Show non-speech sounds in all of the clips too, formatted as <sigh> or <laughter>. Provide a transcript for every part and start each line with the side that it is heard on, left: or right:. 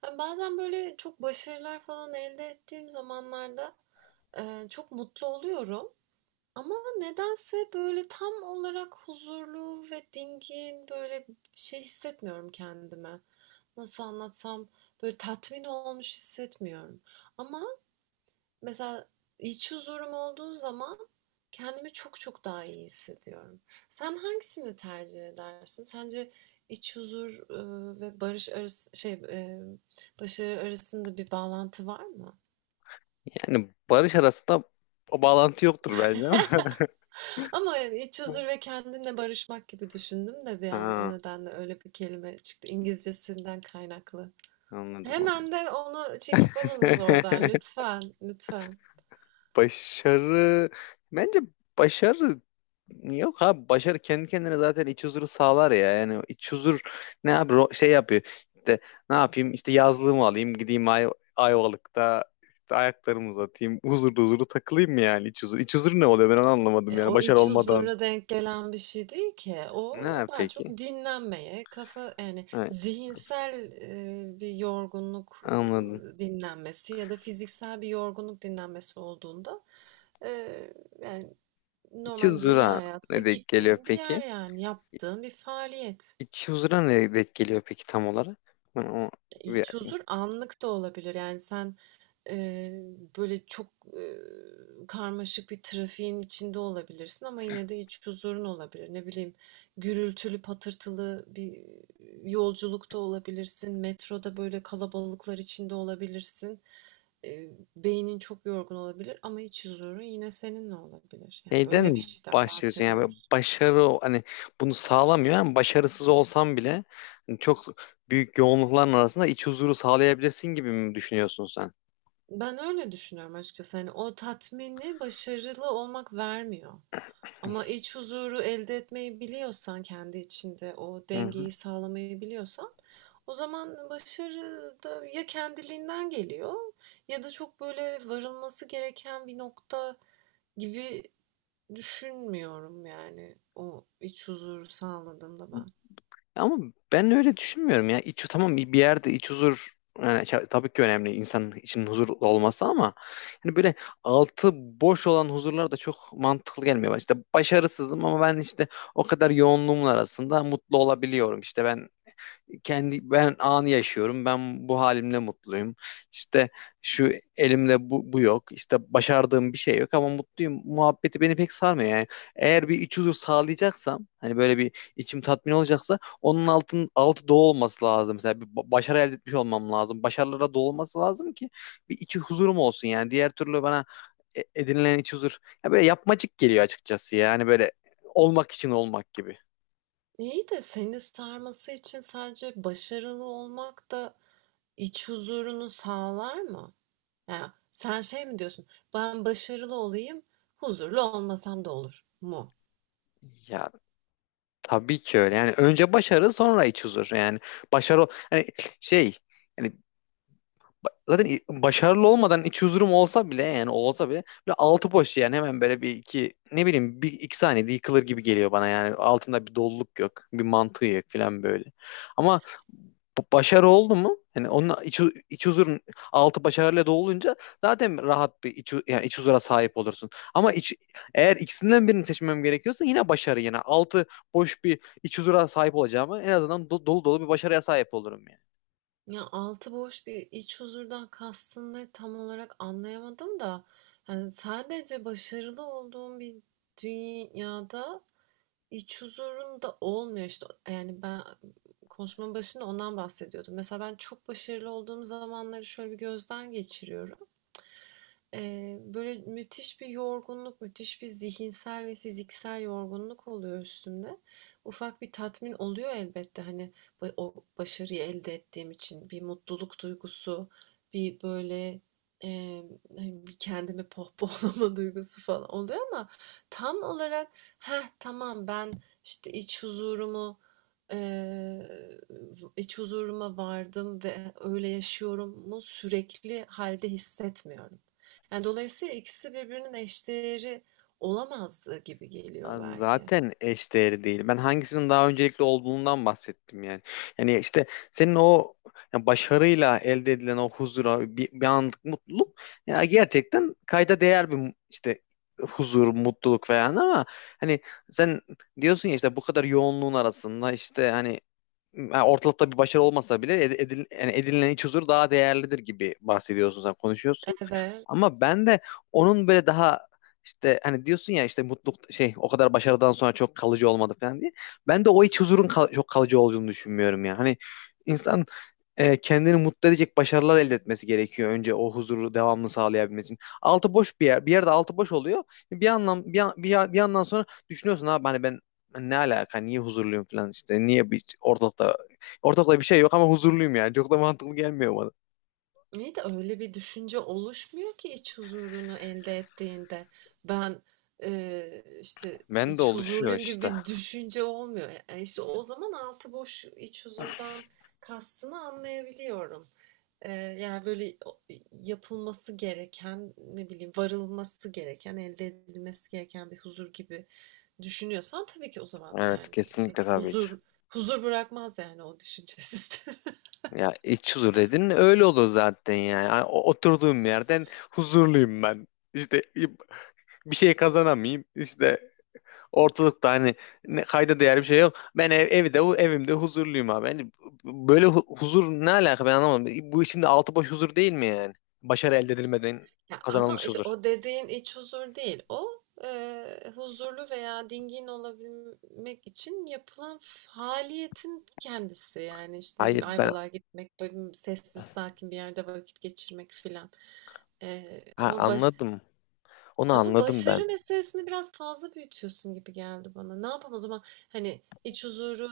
right: Ha, bazen böyle çok başarılar falan elde ettiğim zamanlarda, çok mutlu oluyorum ama nedense böyle tam olarak huzurlu ve dingin, böyle şey hissetmiyorum kendime. Nasıl anlatsam, böyle tatmin olmuş hissetmiyorum. Ama mesela iç huzurum olduğu zaman kendimi çok çok daha iyi hissediyorum. Sen hangisini tercih edersin? Sence iç huzur ve barış arası şey başarı arasında bir bağlantı var mı?
left: Yani barış arasında o bağlantı yoktur bence ama.
right: Ama yani iç huzur
left: <laughs>
right: ve kendinle barışmak gibi düşündüm de bir an, o
left: Ha,
right: nedenle öyle bir kelime çıktı, İngilizcesinden kaynaklı.
left: anladım
right: Hemen
left: anladım.
right: de onu çekip alınız oradan,
left: <laughs>
right: lütfen, lütfen.
left: Başarı bence başarı yok abi, başarı kendi kendine zaten iç huzuru sağlar ya. Yani iç huzur ne abi, şey yapıyor. İşte ne yapayım, işte yazlığımı alayım, gideyim Ayvalık'ta, işte ayaklarımı uzatayım, huzurlu huzurlu takılayım mı yani iç huzur. İç huzur ne oluyor, ben onu anlamadım
right: E,
left: yani,
right: o
left: başarı
right: iç
left: olmadan.
right: huzura denk gelen bir şey değil ki. O
left: Ne
right: daha çok
left: peki?
right: dinlenmeye, kafa yani
left: Ha,
right: zihinsel bir yorgunluk
left: anladım.
right: dinlenmesi ya da fiziksel bir yorgunluk dinlenmesi olduğunda, e, yani
left: İç
right: normal dünya
left: huzura
right: hayatında
left: ne denk geliyor
right: gittiğin bir yer,
left: peki?
right: yani yaptığın bir faaliyet.
left: İç huzura ne denk geliyor peki tam olarak? Yani o bir
right: İç huzur anlık da olabilir. Yani sen eee, böyle çok eee, karmaşık bir trafiğin içinde olabilirsin ama yine de iç huzurun olabilir. Ne bileyim, gürültülü patırtılı bir yolculukta olabilirsin. Metroda böyle kalabalıklar içinde olabilirsin. Beynin çok yorgun olabilir ama iç huzurun yine seninle olabilir. Yani
left: şeyden
right: öyle bir
left: mi
right: şeyden
left: başlıyorsun yani? Böyle
right: bahsediyoruz.
left: başarı hani bunu sağlamıyor ama başarısız olsan bile hani çok büyük yoğunlukların arasında iç huzuru sağlayabilirsin gibi mi düşünüyorsun sen?
right: Ben öyle düşünüyorum açıkçası. Hani o tatmini başarılı olmak vermiyor. Ama iç huzuru elde etmeyi biliyorsan, kendi içinde o
left: Hı hı.
right: dengeyi sağlamayı biliyorsan, o zaman başarı da ya kendiliğinden geliyor ya da çok böyle varılması gereken bir nokta gibi düşünmüyorum, yani o iç huzuru sağladığımda ben.
left: Ama ben öyle düşünmüyorum ya. İç, tamam, bir yerde iç huzur yani, tabii ki önemli insanın içinin huzur olması ama hani böyle altı boş olan huzurlar da çok mantıklı gelmiyor bana. İşte başarısızım ama ben işte o kadar yoğunluğumun arasında mutlu olabiliyorum. İşte ben kendi ben anı yaşıyorum. Ben bu halimle mutluyum. İşte şu elimde bu yok. İşte başardığım bir şey yok ama mutluyum muhabbeti beni pek sarmıyor yani. Eğer bir iç huzur sağlayacaksam, hani böyle bir içim tatmin olacaksa, onun altı dolu olması lazım. Mesela bir başarı elde etmiş olmam lazım. Başarılara dolu olması lazım ki bir iç huzurum olsun yani. Diğer türlü bana edinilen iç huzur ya böyle yapmacık geliyor açıkçası, yani böyle olmak için olmak gibi.
right: İyi de seni sarması için sadece başarılı olmak da iç huzurunu sağlar mı? Yani sen şey mi diyorsun? Ben başarılı olayım, huzurlu olmasam da olur mu?
left: Ya tabii ki öyle. Yani önce başarı sonra iç huzur. Yani başarı hani şey yani, zaten başarılı olmadan iç huzurum olsa bile, yani olsa bile, böyle altı boş yani, hemen böyle bir iki ne bileyim bir iki saniyede yıkılır gibi geliyor bana. Yani altında bir doluluk yok, bir mantığı yok falan böyle. Ama bu başarı oldu mu, yani onun iç huzurun altı başarıyla dolunca zaten rahat bir yani iç huzura sahip olursun. Ama iç, eğer ikisinden birini seçmem gerekiyorsa yine başarı, yani altı boş bir iç huzura sahip olacağıma en azından dolu dolu bir başarıya sahip olurum yani.
right: Ya, altı boş bir iç huzurdan kastın ne, tam olarak anlayamadım da, yani, sadece başarılı olduğum bir dünyada iç huzurun da olmuyor işte. Yani, ben konuşmanın başında ondan bahsediyordum. Mesela ben çok başarılı olduğum zamanları şöyle bir gözden geçiriyorum. Böyle müthiş bir yorgunluk, müthiş bir zihinsel ve fiziksel yorgunluk oluyor üstümde. Ufak bir tatmin oluyor elbette, hani o başarıyı elde ettiğim için bir mutluluk duygusu, bir böyle eee, hani bir kendimi pohpohlama <laughs> duygusu falan oluyor, ama tam olarak heh tamam ben işte iç huzurumu, eee, iç huzuruma vardım ve öyle yaşıyorum mu, sürekli halde hissetmiyorum. Yani dolayısıyla ikisi birbirinin eşdeğeri olamazdı gibi
left: Ya
right: geliyor belki.
left: zaten eşdeğeri değil. Ben hangisinin daha öncelikli olduğundan bahsettim yani. Yani işte senin o, ya başarıyla elde edilen o huzura bir anlık mutluluk, ya gerçekten kayda değer bir işte huzur, mutluluk falan ama hani sen diyorsun ya, işte bu kadar yoğunluğun arasında işte, hani, yani ortalıkta bir başarı olmasa bile, yani edinilen iç huzur daha değerlidir gibi bahsediyorsun, sen konuşuyorsun.
right: Evet.
left: Ama ben de onun böyle daha işte hani, diyorsun ya işte mutluluk şey o kadar başarıdan sonra çok kalıcı olmadı falan diye. Ben de o iç huzurun çok kalıcı olduğunu düşünmüyorum ya. Hani insan e, kendini mutlu edecek başarılar elde etmesi gerekiyor önce, o huzuru devamlı sağlayabilmesi için. Altı boş bir yer, Bir yerde altı boş oluyor. Bir anlam bir, an- bir, Bir yandan sonra düşünüyorsun abi, hani ben ne alaka niye huzurluyum falan, işte niye, bir ortalıkta ortalıkta bir şey yok ama huzurluyum, yani çok da mantıklı gelmiyor bana.
right: Niye de öyle bir düşünce oluşmuyor ki iç huzurunu elde ettiğinde? Ben, işte
left: Ben de
right: iç
left: oluşuyor
right: huzurluyum gibi
left: işte.
right: bir düşünce olmuyor. Yani işte o zaman altı boş iç huzurdan kastını anlayabiliyorum. Eee, Yani, böyle, yapılması gereken, ne bileyim, varılması gereken, elde edilmesi gereken bir huzur gibi düşünüyorsan, tabii ki o zaman,
left: Evet,
right: yani,
left: kesinlikle,
right: pek
left: tabii ki.
right: huzur bırakmaz, yani, o düşünce sistemi. <laughs>
left: Ya iç huzur dedin öyle olur zaten yani. Hani oturduğum yerden huzurluyum ben. İşte bir şey kazanamayayım, İşte ortalıkta hani ne, kayda değer bir şey yok. Ben ev, evde evimde huzurluyum abi. Hani böyle huzur ne alaka, ben anlamadım. Bu işin de altı boş huzur değil mi yani? Başarı elde edilmeden
right: Ya, ama,
left: kazanılmış
right: işte,
left: huzur.
right: o dediğin iç huzur değil. O, huzurlu veya dingin olabilmek için yapılan faaliyetin kendisi. Yani, işte, ne
left: Hayır,
right: bileyim,
left: ben
right: Ayvalık'a gitmek, böyle, sessiz sakin bir yerde vakit geçirmek filan. Eee,
left: ha,
right: ama baş
left: anladım. Onu
right: Ama
left: anladım
right: başarı
left: ben.
right: meselesini biraz fazla büyütüyorsun gibi geldi bana. Ne yapalım o zaman? Hani iç huzuru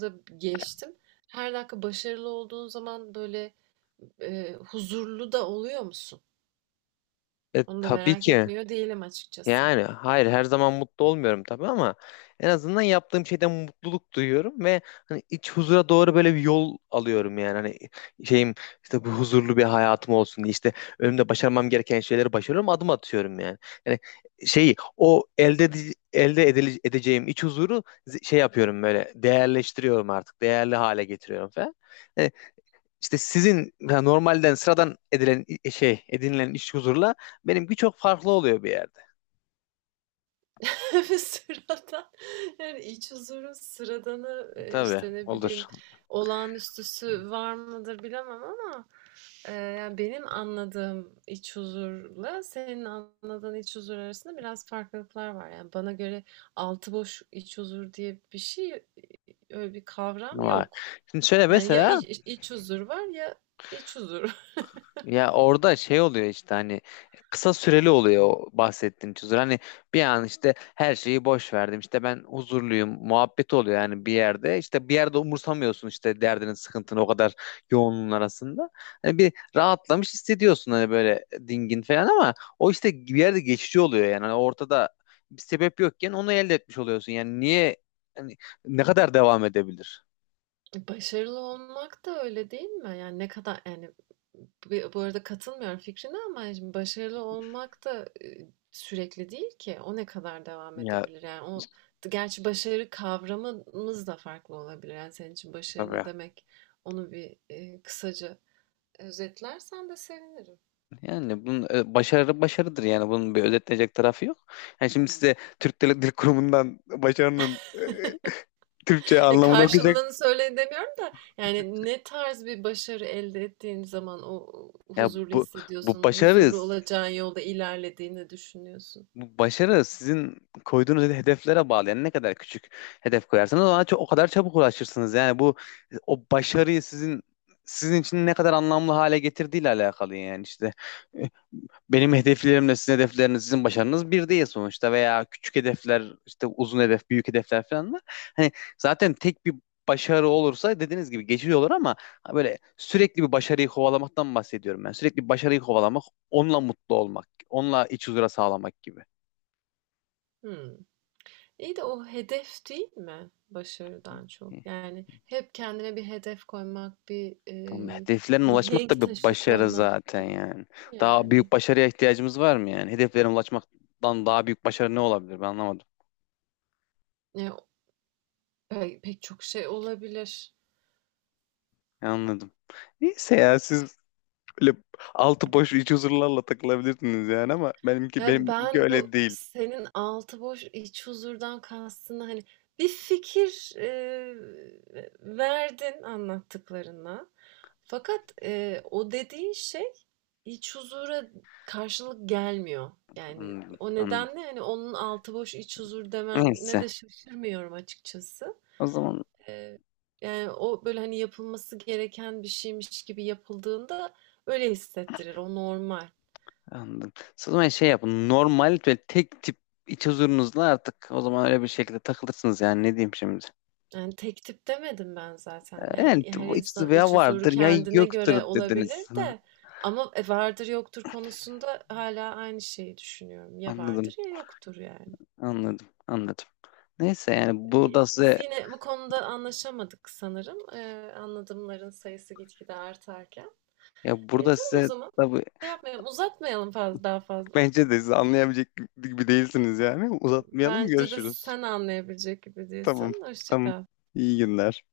right: da geçtim. Her dakika başarılı olduğun zaman böyle huzurlu da oluyor musun?
left: E,
right: Onu da
left: tabii
right: merak
left: ki.
right: etmiyor değilim açıkçası.
left: Yani hayır, her zaman mutlu olmuyorum tabii ama en azından yaptığım şeyden mutluluk duyuyorum ve hani iç huzura doğru böyle bir yol alıyorum yani. Hani şeyim, işte bu huzurlu bir hayatım olsun diye işte önümde başarmam gereken şeyleri başarıyorum, adım atıyorum yani. Yani şeyi o elde ede- elde edile- edeceğim iç huzuru şey yapıyorum böyle, değerleştiriyorum, artık değerli hale getiriyorum falan. Hani, İşte sizin yani normalden sıradan edilen şey, edinilen iş huzurla benimki çok farklı oluyor bir yerde.
right: <laughs> Bir sıradan, yani iç huzurun sıradanı
left: Tabii
right: işte ne
left: olur.
right: bileyim olağanüstüsü var mıdır bilemem ama yani, benim anladığım iç huzurla senin anladığın iç huzur arasında biraz farklılıklar var. Yani, bana göre altı boş iç huzur diye bir şey, öyle bir kavram
left: Var.
right: yok.
left: Şimdi şöyle
right: Yani, ya
left: mesela,
right: iç huzur var ya iç huzur.
left: ya orada şey oluyor işte, hani kısa süreli oluyor o bahsettiğin huzur. Hani bir an işte her şeyi boş verdim, işte ben huzurluyum muhabbet oluyor yani bir yerde. İşte bir yerde umursamıyorsun işte derdinin sıkıntını o kadar yoğunluğun arasında. Hani bir rahatlamış hissediyorsun, hani böyle dingin falan ama o işte bir yerde geçici oluyor yani. Hani ortada bir sebep yokken onu elde etmiş oluyorsun. Yani niye, hani ne kadar devam edebilir?
right: Başarılı olmak da öyle değil mi? Yani ne kadar, yani bu arada katılmıyorum fikrine, ama şimdi başarılı olmak da sürekli değil ki. O ne kadar devam
left: Ya
right: edebilir? Yani o, gerçi başarı kavramımız da farklı olabilir. Yani senin için başarı
left: tabii.
right: ne demek? Onu bir kısaca özetlersen de sevinirim.
left: Yani bunun başarı başarıdır yani, bunun bir özetlenecek tarafı yok. Yani şimdi size Dil Kurumu'ndan başarının Türkçe
right: Ya
left: anlamını okuyacak.
right: karşılığını söyleyin demiyorum da, yani ne tarz bir başarı elde ettiğin zaman o
left: Ya
right: huzurlu
left: bu, bu
right: hissediyorsun,
left: başarı
right: huzurlu olacağın yolda ilerlediğini düşünüyorsun.
left: bu başarı sizin koyduğunuz hedeflere bağlı. Yani ne kadar küçük hedef koyarsanız ona çok, o kadar çabuk ulaşırsınız. Yani bu o başarıyı sizin için ne kadar anlamlı hale getirdiğiyle alakalı yani işte. Benim hedeflerimle sizin hedefleriniz, sizin başarınız bir değil sonuçta. Veya küçük hedefler, işte uzun hedef, büyük hedefler falan var. Hani zaten tek bir başarı olursa dediğiniz gibi geçici olur ama ha, böyle sürekli bir başarıyı kovalamaktan bahsediyorum ben. Sürekli bir başarıyı kovalamak, onunla mutlu olmak, onunla iç huzura sağlamak gibi.
right: Hımm. İyi de o hedef değil mi başarıdan çok?
left: Hı.
right: Yani hep kendine bir hedef koymak, bir,
left: Tamam, hedeflerine ulaşmak da
right: mihenk
left: bir
right: taşı
left: başarı
right: koymak
left: zaten
right: gibi
left: yani.
right: mi
left: Daha
right: yani?
left: büyük başarıya ihtiyacımız var mı yani? Hedeflerine ulaşmaktan daha büyük başarı ne olabilir? Ben anlamadım.
right: Ya, pek çok şey olabilir.
left: Anladım. Neyse, ya siz böyle altı boş iç huzurlarla takılabilirsiniz yani ama benimki
right: Yani
left: benimki
right: ben
left: öyle
right: bu
left: değil.
right: senin altı boş, iç huzurdan kastını, hani, bir fikir, verdin anlattıklarına. Fakat, o dediğin şey iç huzura karşılık gelmiyor. Yani
left: Anladım,
right: o
left: anladım.
right: nedenle hani onun altı boş iç huzur demenine
left: Neyse.
right: de şaşırmıyorum açıkçası.
left: O zaman
right: Ee, yani o böyle hani yapılması gereken bir şeymiş gibi yapıldığında öyle hissettirir. O normal.
left: anladım. O zaman şey yapın, normal ve tek tip iç huzurunuzla artık o zaman öyle bir şekilde takılırsınız yani, ne diyeyim şimdi.
right: Yani tek tip demedim ben zaten.
left: Yani
right: Yani her
left: bu iç
right: insan
left: huzuru ya
right: iç huzuru
left: vardır ya
right: kendine
left: yoktur
right: göre olabilir
left: dediniz. <laughs> Ha,
right: de, ama vardır yoktur konusunda hala aynı şeyi düşünüyorum. Ya
left: anladım.
right: vardır ya yoktur yani.
left: Anladım. Anladım. Neyse, yani burada
right: Biz
left: size,
right: yine bu konuda anlaşamadık sanırım. Anladımların sayısı gitgide artarken.
left: ya
right: E,
left: burada
right: tamam o
left: size
right: zaman.
left: tabii,
right: Şey yapmayalım, uzatmayalım daha fazla.
left: bence de siz anlayabilecek gibi değilsiniz yani. Uzatmayalım,
right: Bence de
left: görüşürüz.
right: sen anlayabilecek gibi
left: Tamam.
right: değilsin. Hoşça
left: Tamam.
right: kal.
left: İyi günler.